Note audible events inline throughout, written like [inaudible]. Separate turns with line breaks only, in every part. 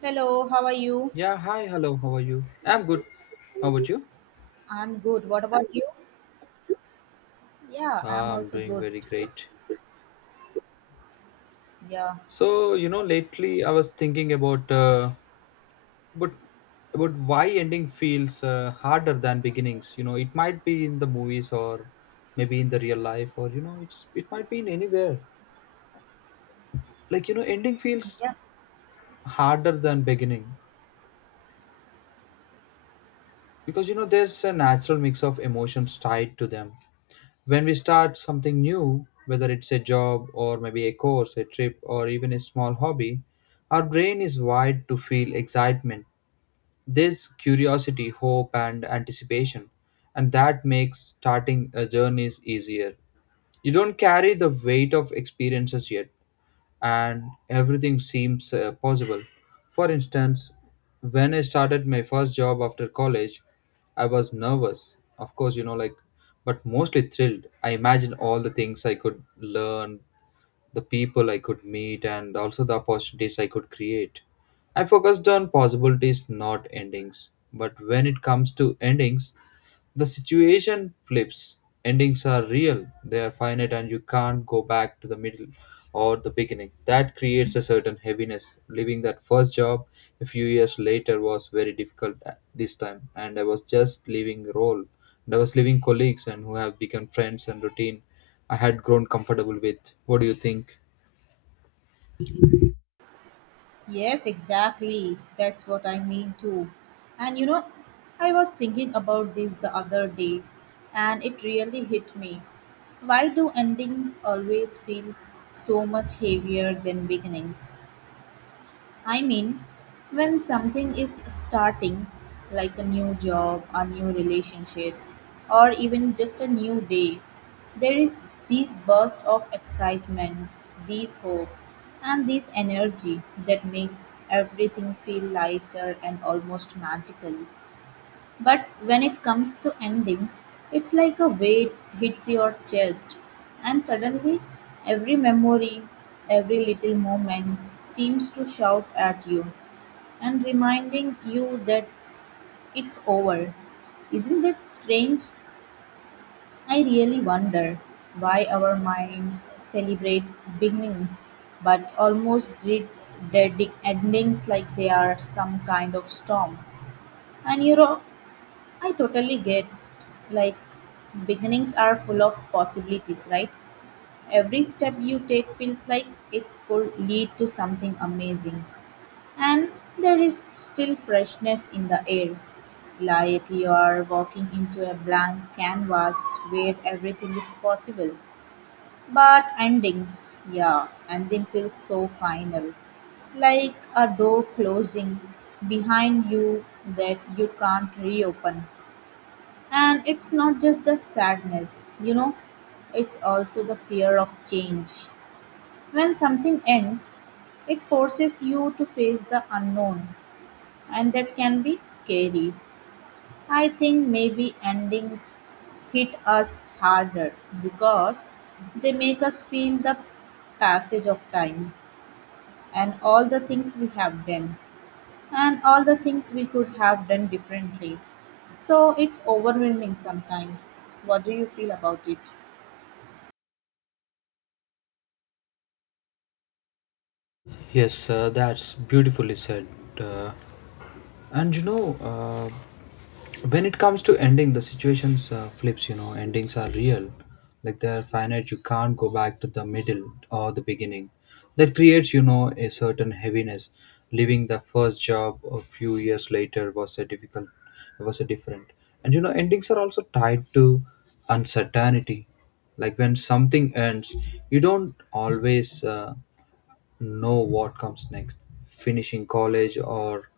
Hello, how are you?
Yeah, hi, hello, how are you? I'm good. How about you?
I'm good. What about you? Yeah, I'm
Ah, I'm
also
doing
good.
very great.
Yeah.
So, you know, lately I was thinking about about why ending feels harder than beginnings. You know, it might be in the movies or maybe in the real life, or you know, it might be in anywhere. Like, you know, ending feels
Yeah.
harder than beginning because you know there's a natural mix of emotions tied to them. When we start something new, whether it's a job or maybe a course, a trip, or even a small hobby, our brain is wired to feel excitement. This curiosity, hope, and anticipation, and that makes starting a journey easier. You don't carry the weight of experiences yet, and everything seems possible. For instance, when I started my first job after college, I was nervous, of course, you know, like, but mostly thrilled. I imagined all the things I could learn, the people I could meet, and also the opportunities I could create. I focused on possibilities, not endings. But when it comes to endings, the situation flips. Endings are real, they are finite, and you can't go back to the middle or the beginning. That creates a certain heaviness. Leaving that first job a few years later was very difficult at this time, and I was just leaving role. And I was leaving colleagues and who have become friends and routine I had grown comfortable with. What do you think?
Yes, exactly. That's what I mean too. And you know, I was thinking about this the other day and it really hit me. Why do endings always feel so much heavier than beginnings? I mean, when something is starting, like a new job, a new relationship, or even just a new day, there is this burst of excitement, this hope, and this energy that makes everything feel lighter and almost magical. But when it comes to endings, it's like a weight hits your chest, and suddenly every memory, every little moment seems to shout at you and reminding you that it's over. Isn't it strange? I really wonder why our minds celebrate beginnings but almost treat their endings like they are some kind of storm. And you know, I totally get like beginnings are full of possibilities, right? Every step you take feels like it could lead to something amazing. And there is still freshness in the air. Like you are walking into a blank canvas where everything is possible. But endings, yeah, ending feels so final like a door closing behind you that you can't reopen. And it's not just the sadness, you know, it's also the fear of change. When something ends, it forces you to face the unknown, and that can be scary. I think maybe endings hit us harder because they make us feel the passage of time and all the things we have done and all the things we could have done differently. So it's overwhelming sometimes. What do you feel about it?
Yes, that's beautifully said. Uh, and you know, when it comes to ending the situations flips, you know, endings are real, like they are finite, you can't go back to the middle or the beginning. That creates, you know, a certain heaviness. Leaving the first job a few years later was a different. And you know, endings are also tied to uncertainty, like when something ends you don't always know what comes next. Finishing college or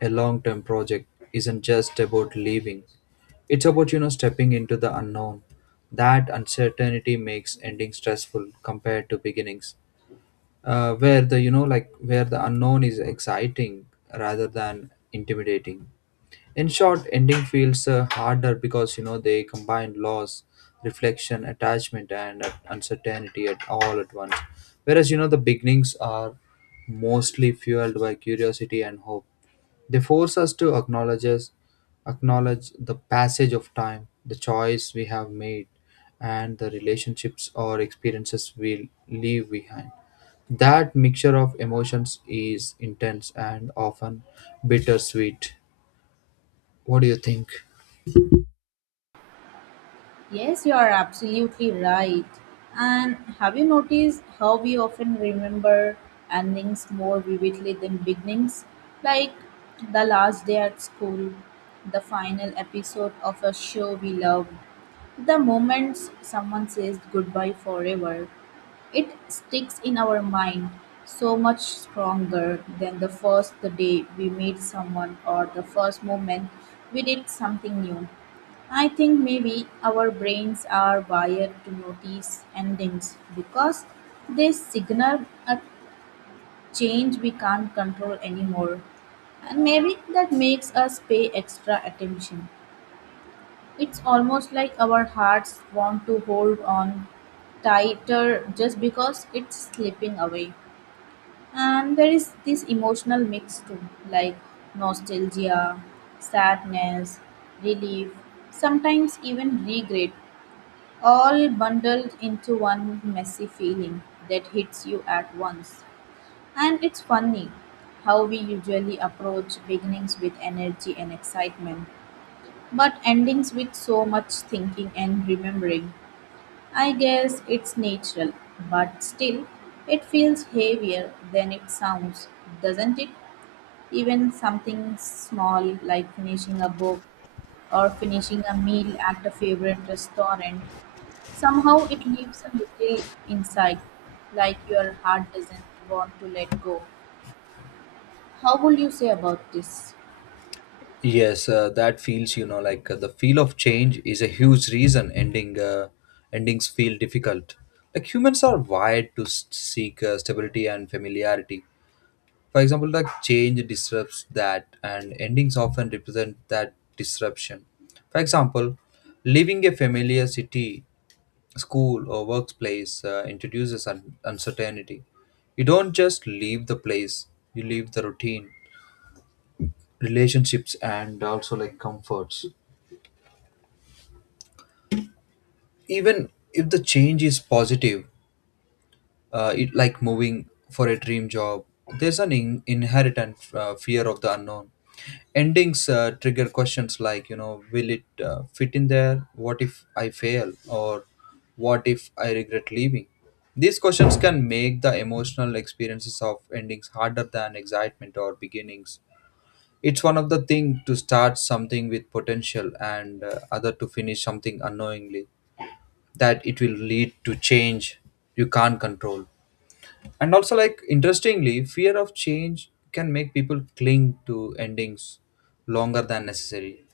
a long term project isn't just about leaving, it's about, you know, stepping into the unknown. That uncertainty makes ending stressful compared to beginnings, where the you know like where the unknown is exciting rather than intimidating. In short, ending feels harder because you know they combine loss, reflection, attachment, and uncertainty at all at once, whereas you know the beginnings are mostly fueled by curiosity and hope. They force us to acknowledge the passage of time, the choice we have made, and the relationships or experiences we leave behind. That mixture of emotions is intense and often bittersweet. What do you think?
Yes, you are absolutely right. And have you noticed how we often remember endings more vividly than beginnings? Like the last day at school, the final episode of a show we loved, the moments someone says goodbye forever. It sticks in our mind so much stronger than the first the day we meet someone or the first moment we did something new. I think maybe our brains are wired to notice endings because they signal a change we can't control anymore. And maybe that makes us pay extra attention. It's almost like our hearts want to hold on tighter just because it's slipping away. And there is this emotional mix too, like nostalgia, sadness, relief, sometimes even regret, all bundled into one messy feeling that hits you at once. And it's funny how we usually approach beginnings with energy and excitement, but endings with so much thinking and remembering, I guess it's natural, but still, it feels heavier than it sounds, doesn't it? Even something small like finishing a book or finishing a meal at a favorite restaurant, somehow it leaves a little inside, like your heart doesn't want to let go. How will you say about this?
Yes, that feels, you know, like the feel of change is a huge reason endings feel difficult. Like humans are wired to seek stability and familiarity. For example, like change disrupts that, and endings often represent that disruption. For example, leaving a familiar city, school, or workplace introduces uncertainty. You don't just leave the place, you leave the routine, relationships, and also like comforts. Even if the change is positive, it like moving for a dream job, there's an inherent fear of the unknown. Endings trigger questions like, you know, will it fit in there, what if I fail, or what if I regret leaving? These questions can make the emotional experiences of endings harder than excitement or beginnings. It's one of the thing to start something with potential, and other to finish something unknowingly that it will lead to change you can't control. And also, like, interestingly, fear of change can make people cling to endings longer than necessary.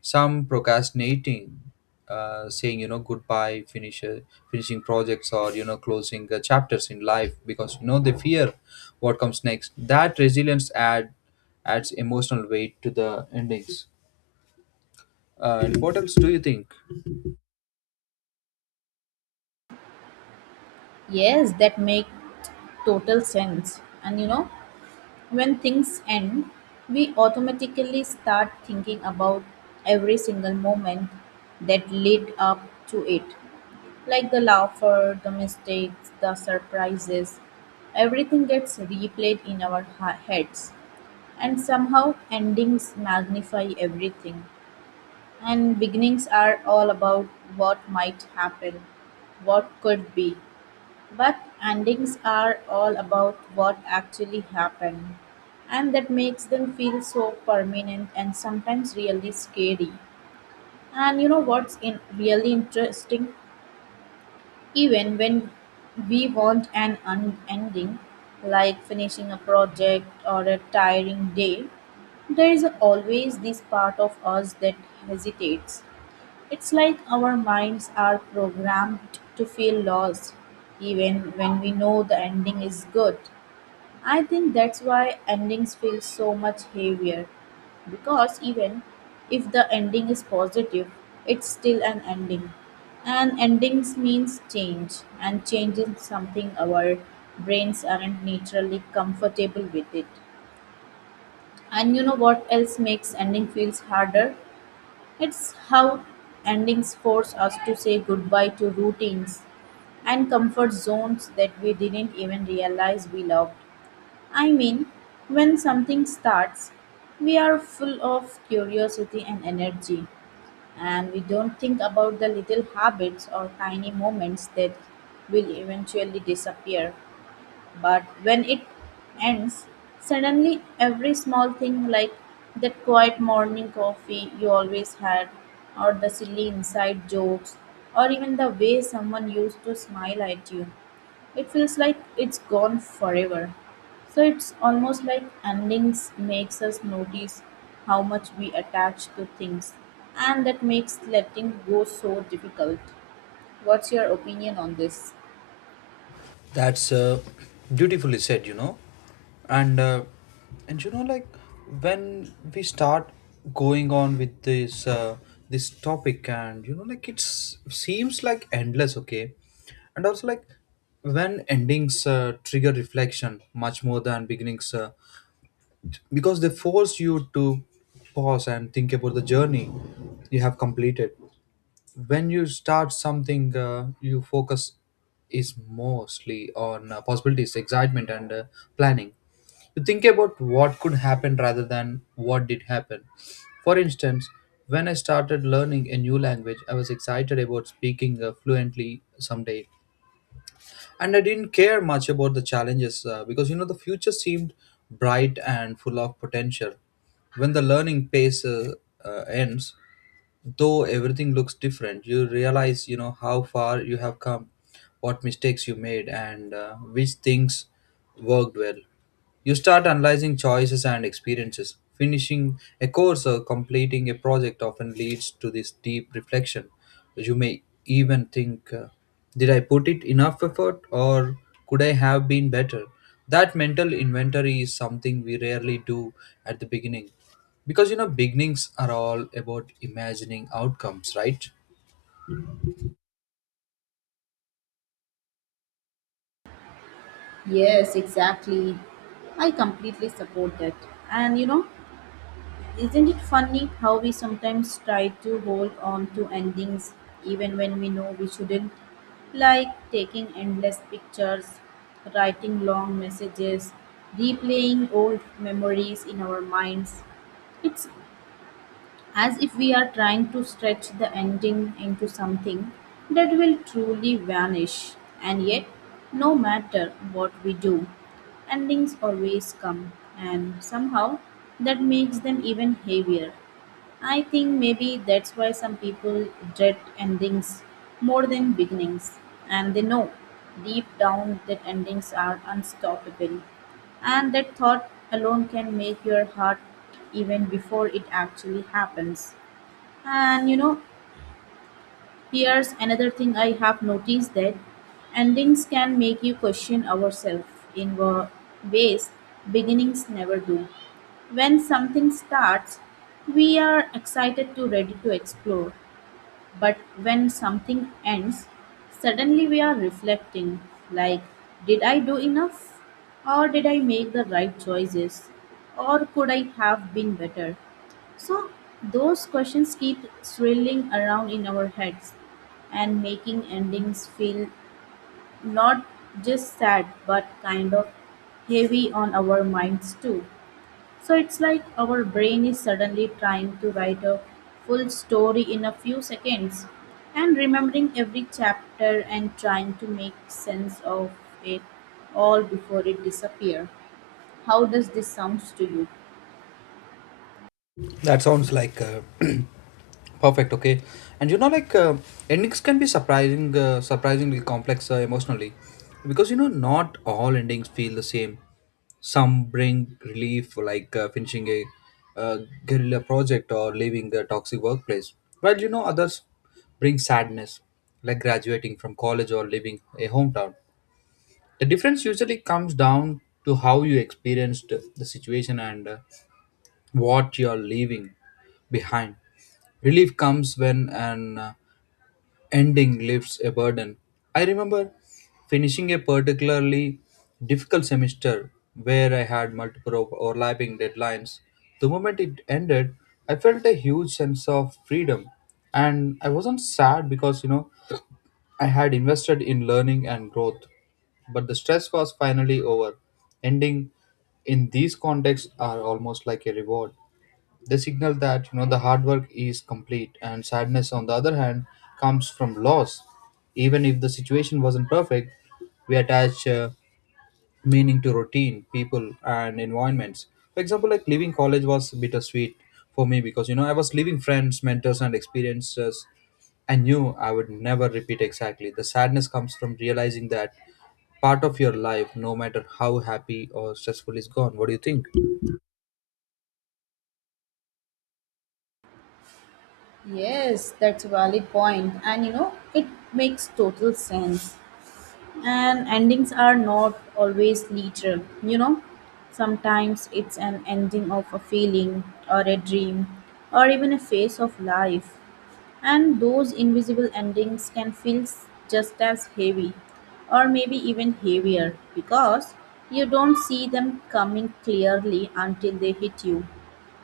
Some procrastinating, saying, you know, goodbye, finishing projects, or, you know, closing chapters in life because, you know, they fear what comes next. That resilience adds emotional weight to the endings. And what else do you think?
Yes, that makes total sense. And you know, when things end, we automatically start thinking about every single moment that led up to it. Like the laughter, the mistakes, the surprises, everything gets replayed in our heads. And somehow, endings magnify everything. And beginnings are all about what might happen, what could be, but endings are all about what actually happened, and that makes them feel so permanent and sometimes really scary. And you know what's in really interesting? Even when we want an ending, like finishing a project or a tiring day, there is always this part of us that hesitates it's like our minds are programmed to feel lost, even when we know the ending is good. I think that's why endings feel so much heavier, because even if the ending is positive, it's still an ending. And endings means change, and change is something our brains aren't naturally comfortable with it. And you know what else makes ending feels harder? It's how endings force us to say goodbye to routines and comfort zones that we didn't even realize we loved. I mean, when something starts, we are full of curiosity and energy, and we don't think about the little habits or tiny moments that will eventually disappear. But when it ends, suddenly every small thing like that quiet morning coffee you always had, or the silly inside jokes, or even the way someone used to smile at you, it feels like it's gone forever. So it's almost like endings makes us notice how much we attach to things and that makes letting go so difficult. What's your opinion on this?
That's beautifully said, you know. And uh, and you know, like when we start going on with this, this topic, and you know, like it's seems like endless, okay. And also, like when endings trigger reflection much more than beginnings, because they force you to pause and think about the journey you have completed. When you start something, you focus is mostly on possibilities, excitement, and planning. You think about what could happen rather than what did happen. For instance, when I started learning a new language, I was excited about speaking fluently someday, and I didn't care much about the challenges, because you know the future seemed bright and full of potential. When the learning pace ends, though, everything looks different. You realize, you know, how far you have come, what mistakes you made, and which things worked well. You start analyzing choices and experiences. Finishing a course or completing a project often leads to this deep reflection. You may even think, did I put it enough effort, or could I have been better? That mental inventory is something we rarely do at the beginning, because you know, beginnings are all about imagining outcomes, right?
Yes, exactly. I completely support that. And you know, isn't it funny how we sometimes try to hold on to endings even when we know we shouldn't? Like taking endless pictures, writing long messages, replaying old memories in our minds. It's as if we are trying to stretch the ending into something that will truly vanish. And yet, no matter what we do, endings always come, and somehow that makes them even heavier. I think maybe that's why some people dread endings more than beginnings, and they know deep down that endings are unstoppable, and that thought alone can make your heart even before it actually happens. And you know, here's another thing I have noticed that endings can make you question ourselves in ways beginnings never do. When something starts, we are excited to ready to explore. But when something ends, suddenly we are reflecting like, did I do enough? Or did I make the right choices? Or could I have been better? So, those questions keep swirling around in our heads and making endings feel not just sad but kind of heavy on our minds too. So it's like our brain is suddenly trying to write a full story in a few seconds and remembering every chapter and trying to make sense of it all before it disappears. How does this sounds to you?
That sounds like [clears throat] perfect. Okay. And you know, like endings can be surprising, surprisingly complex emotionally, because you know, not all endings feel the same. Some bring relief, like finishing a uh, guerrilla project or leaving a toxic workplace, while you know, others bring sadness, like graduating from college or leaving a hometown. The difference usually comes down to how you experienced the situation and what you're leaving behind. Relief comes when an ending lifts a burden. I remember finishing a particularly difficult semester where I had multiple overlapping deadlines. The moment it ended, I felt a huge sense of freedom, and I wasn't sad because you know I had invested in learning and growth, but the stress was finally over. Ending in these contexts are almost like a reward. They signal that you know the hard work is complete, and sadness, on the other hand, comes from loss. Even if the situation wasn't perfect, we attach meaning to routine, people, and environments. For example, like leaving college was bittersweet for me because you know I was leaving friends, mentors, and experiences I knew I would never repeat exactly. The sadness comes from realizing that part of your life, no matter how happy or stressful, is gone. What do you think?
Yes, that's a valid point. And you know, it makes total sense. And endings are not always literal, you know. Sometimes it's an ending of a feeling or a dream or even a phase of life. And those invisible endings can feel just as heavy, or maybe even heavier, because you don't see them coming clearly until they hit you.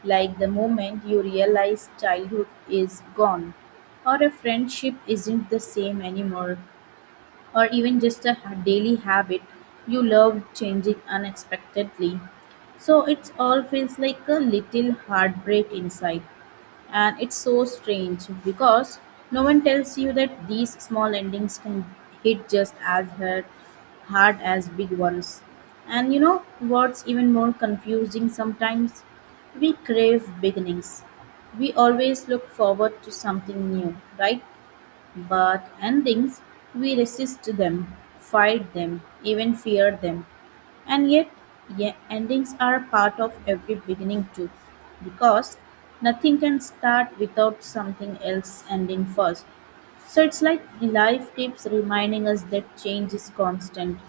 Like the moment you realize childhood is gone, or a friendship isn't the same anymore, or even just a daily habit you love changing unexpectedly. So it all feels like a little heartbreak inside. And it's so strange because no one tells you that these small endings can hit just as hard, hard as big ones. And you know what's even more confusing sometimes? We crave beginnings. We always look forward to something new, right? But endings, we resist them, fight them, even fear them. And yet, yeah, endings are part of every beginning too, because nothing can start without something else ending first. So it's like life keeps reminding us that change is constant.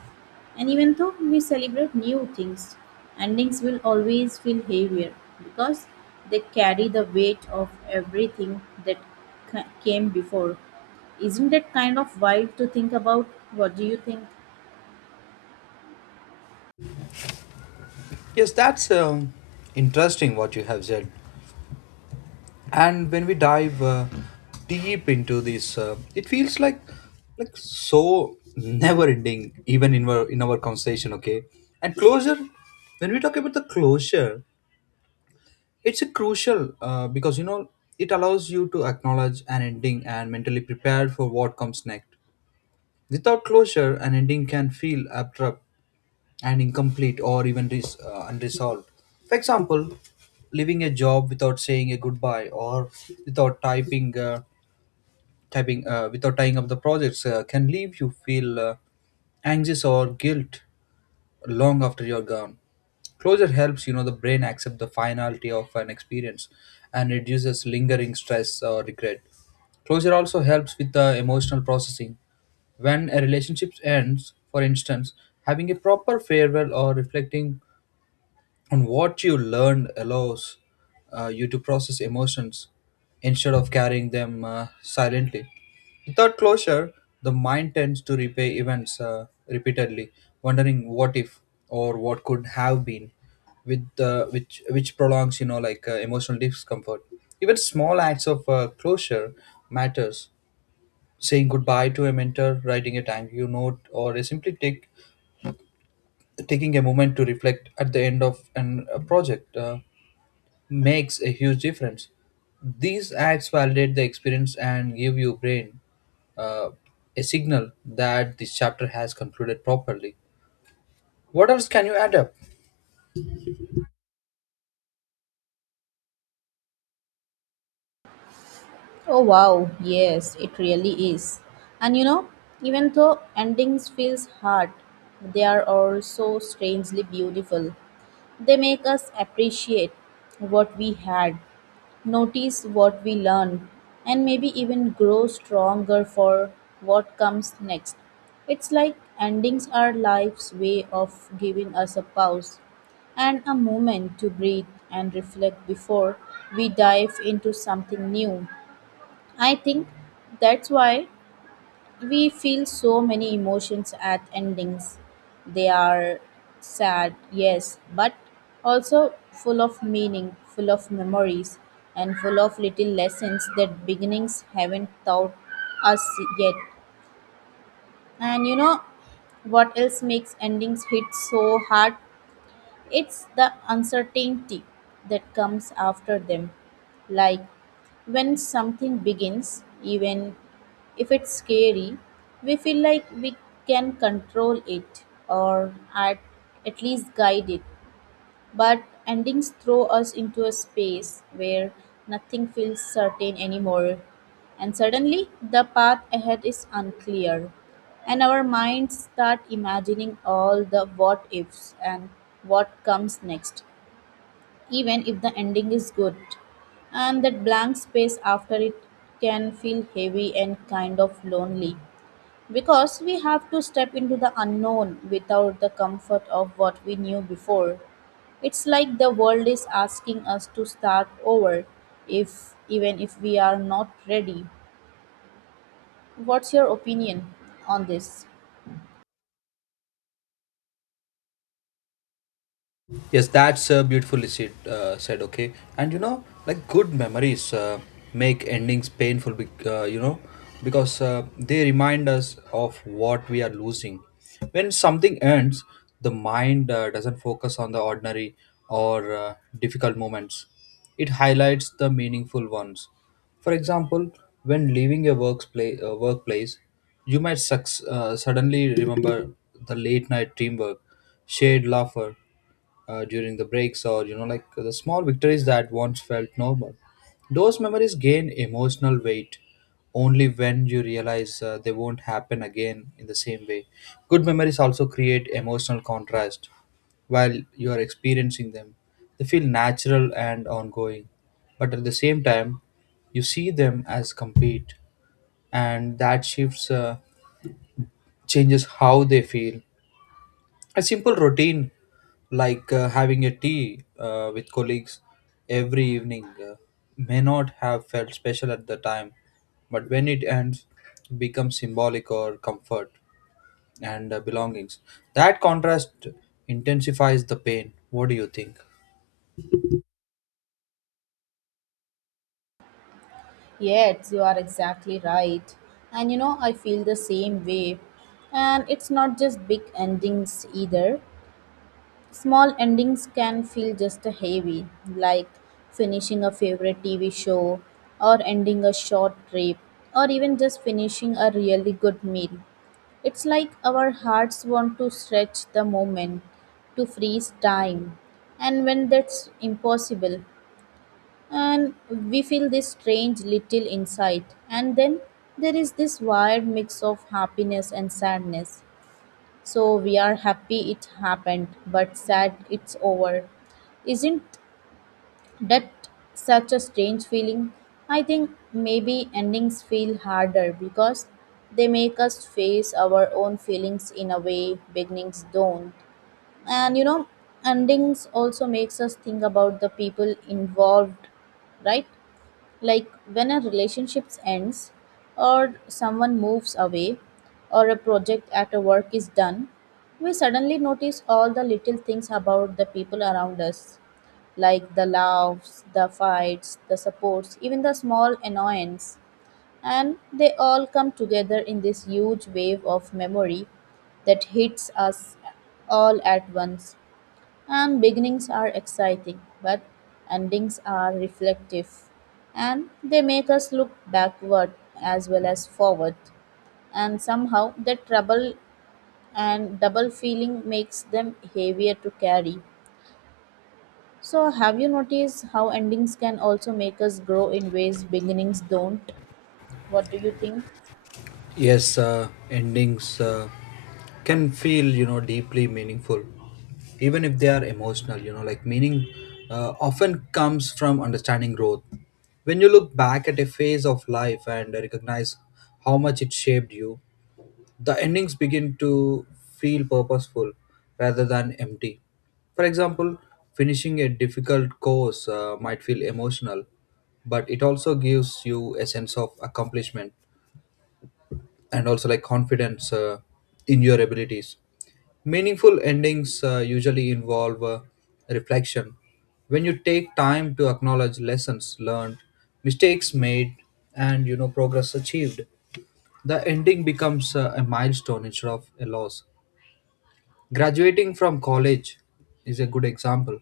And even though we celebrate new things, endings will always feel heavier because they carry the weight of everything that came before. Isn't that kind of wild to think about? What do you think?
Yes, that's interesting what you have said. And when we dive deep into this, it feels like so never ending, even in our conversation, okay. And closure, when we talk about the closure, it's a crucial, because you know it allows you to acknowledge an ending and mentally prepare for what comes next. Without closure, an ending can feel abrupt and incomplete or even unresolved. For example, leaving a job without saying a goodbye or without typing, typing without tying up the projects can leave you feel anxious or guilt long after you're gone. Closure helps, you know, the brain accept the finality of an experience and reduces lingering stress or regret. Closure also helps with the emotional processing. When a relationship ends, for instance, having a proper farewell or reflecting and what you learned allows you to process emotions instead of carrying them silently. Without closure, the mind tends to replay events repeatedly, wondering what if or what could have been, with which prolongs, you know, like emotional discomfort. Even small acts of closure matters. Saying goodbye to a mentor, writing a thank you note, or simply take taking a moment to reflect at the end of a project makes a huge difference. These acts validate the experience and give your brain a signal that this chapter has concluded properly. What else can you add up?
Oh wow, yes, it really is. And you know, even though endings feels hard, they are also strangely beautiful. They make us appreciate what we had, notice what we learned, and maybe even grow stronger for what comes next. It's like endings are life's way of giving us a pause and a moment to breathe and reflect before we dive into something new. I think that's why we feel so many emotions at endings. They are sad, yes, but also full of meaning, full of memories, and full of little lessons that beginnings haven't taught us yet. And you know what else makes endings hit so hard? It's the uncertainty that comes after them. Like when something begins, even if it's scary, we feel like we can control it or at least guide it. But endings throw us into a space where nothing feels certain anymore, and suddenly the path ahead is unclear, and our minds start imagining all the what ifs and what comes next, even if the ending is good. And that blank space after it can feel heavy and kind of lonely. Because we have to step into the unknown without the comfort of what we knew before. It's like the world is asking us to start over if even if we are not ready. What's your opinion on this?
Yes, that's uh, beautifully said. Okay, and you know, like good memories make endings painful. You know, because they remind us of what we are losing. When something ends, the mind doesn't focus on the ordinary or difficult moments. It highlights the meaningful ones. For example, when leaving your workplace, you might suddenly remember the late night teamwork, shared laughter during the breaks, or you know like the small victories that once felt normal. Those memories gain emotional weight only when you realize they won't happen again in the same way. Good memories also create emotional contrast. While you are experiencing them, they feel natural and ongoing, but at the same time you see them as complete, and that shifts changes how they feel. A simple routine like having a tea with colleagues every evening may not have felt special at the time, but when it ends it becomes symbolic or comfort and belongings. That contrast intensifies the pain. What do you think?
Yes, you are exactly right. And you know, I feel the same way. And it's not just big endings either. Small endings can feel just heavy, like finishing a favorite TV show, or ending a short trip, or even just finishing a really good meal. It's like our hearts want to stretch the moment, to freeze time, and when that's impossible, and we feel this strange little insight, and then there is this wired mix of happiness and sadness so we are happy it happened, but sad it's over. Isn't that such a strange feeling? I think maybe endings feel harder because they make us face our own feelings in a way beginnings don't. And you know, endings also makes us think about the people involved, right? Like when a relationship ends or someone moves away or a project at a work is done we suddenly notice all the little things about the people around us like the laughs the fights the supports even the small annoyance and they all come together in this huge wave of memory that hits us all at once and beginnings are exciting, but endings are reflective. And they make us look backward as well as forward. And somehow the trouble and double feeling makes them heavier to carry. So, have you noticed how endings can also make us grow in ways beginnings don't? What do you think?
Yes, endings can feel, you know, deeply meaningful, even if they are emotional. You know, like meaning often comes from understanding growth. When you look back at a phase of life and recognize how much it shaped you, the endings begin to feel purposeful rather than empty. For example, finishing a difficult course might feel emotional, but it also gives you a sense of accomplishment and also like confidence in your abilities. Meaningful endings usually involve reflection. When you take time to acknowledge lessons learned, mistakes made, and you know progress achieved, the ending becomes a milestone instead of a loss. Graduating from college is a good example.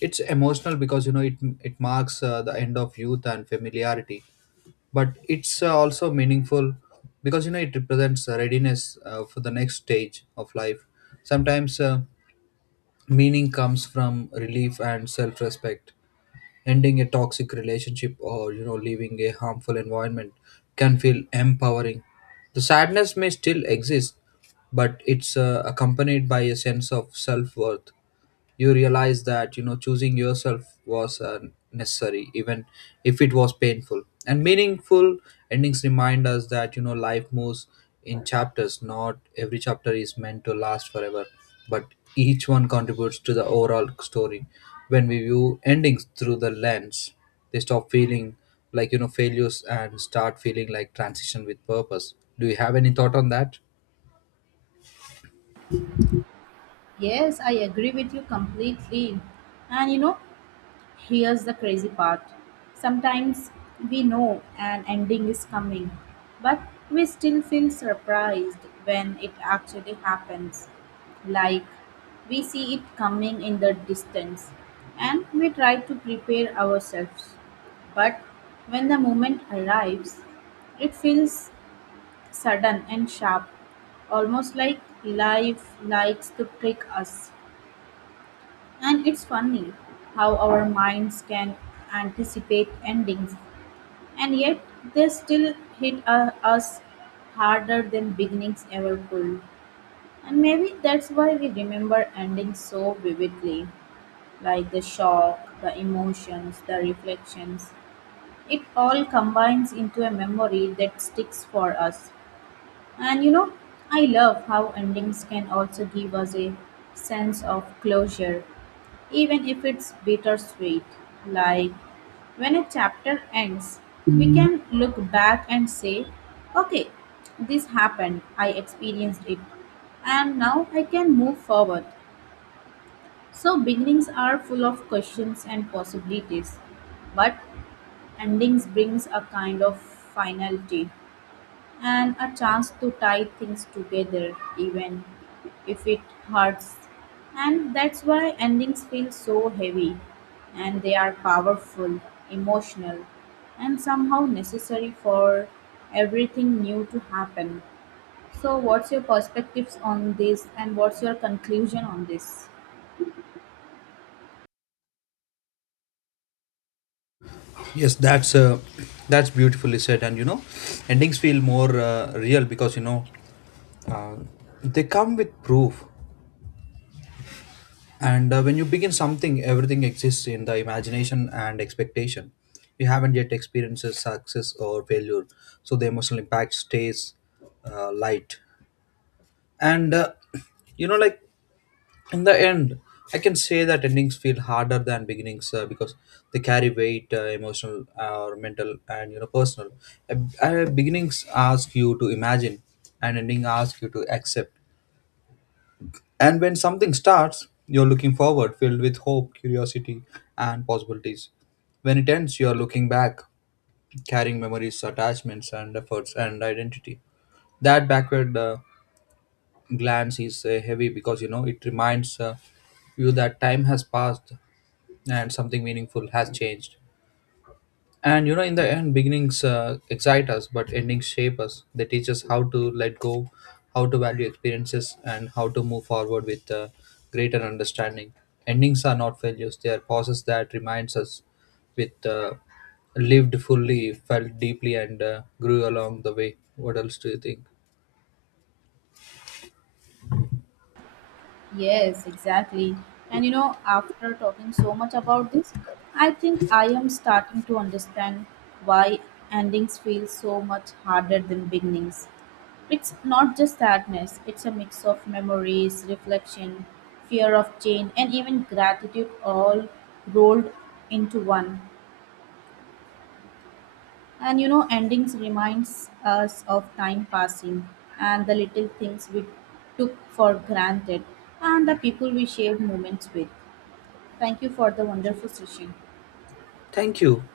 It's emotional because you know it marks the end of youth and familiarity, but it's also meaningful because you know it represents a readiness for the next stage of life. Sometimes meaning comes from relief and self-respect. Ending a toxic relationship or you know leaving a harmful environment can feel empowering. The sadness may still exist, but it's accompanied by a sense of self-worth. You realize that you know choosing yourself was necessary, even if it was painful. And meaningful endings remind us that you know life moves in chapters. Not every chapter is meant to last forever, but each one contributes to the overall story. When we view endings through the lens, they stop feeling like you know failures and start feeling like transition with purpose. Do you have any thought on that?
Yes, I agree with you completely. And you know, here's the crazy part. Sometimes we know an ending is coming, but we still feel surprised when it actually happens. Like we see it coming in the distance and we try to prepare ourselves. But when the moment arrives, it feels sudden and sharp, almost like life likes to trick us. And it's funny how our minds can anticipate endings, and yet they still hit us harder than beginnings ever could. And maybe that's why we remember endings so vividly like the shock, the emotions, the reflections. It all combines into a memory that sticks for us. And you know, I love how endings can also give us a sense of closure, even if it's bittersweet. Like when a chapter ends, we can look back and say, okay, this happened, I experienced it, and now I can move forward. So, beginnings are full of questions and possibilities, but endings brings a kind of finality and a chance to tie things together even if it hurts and that's why endings feel so heavy and they are powerful emotional and somehow necessary for everything new to happen so what's your perspectives on this and what's your conclusion on this?
Yes, that's beautifully said, and you know, endings feel more real because you know uh, they come with proof. And when you begin something, everything exists in the imagination and expectation. You haven't yet experienced success or failure, so the emotional impact stays light. And [clears throat] you know, like in the end I can say that endings feel harder than beginnings, because they carry weight, emotional, or mental, and you know personal. uh, Beginnings ask you to imagine, and ending ask you to accept. And when something starts, you're looking forward, filled with hope, curiosity, and possibilities. When it ends, you're looking back, carrying memories, attachments, and efforts, and identity. That backward glance is heavy because you know it reminds you that time has passed and something meaningful has changed. And you know, in the end, beginnings excite us, but endings shape us. They teach us how to let go, how to value experiences, and how to move forward with greater understanding. Endings are not failures; they are pauses that reminds us with lived fully, felt deeply, and grew along the way. What else do you think?
Yes, exactly. And you know, after talking so much about this, I think I am starting to understand why endings feel so much harder than beginnings. It's not just sadness, it's a mix of memories, reflection, fear of change, and even gratitude all rolled into one. And you know, endings reminds us of time passing and the little things we took for granted and the people we shared moments with. Thank you for the wonderful session.
Thank you.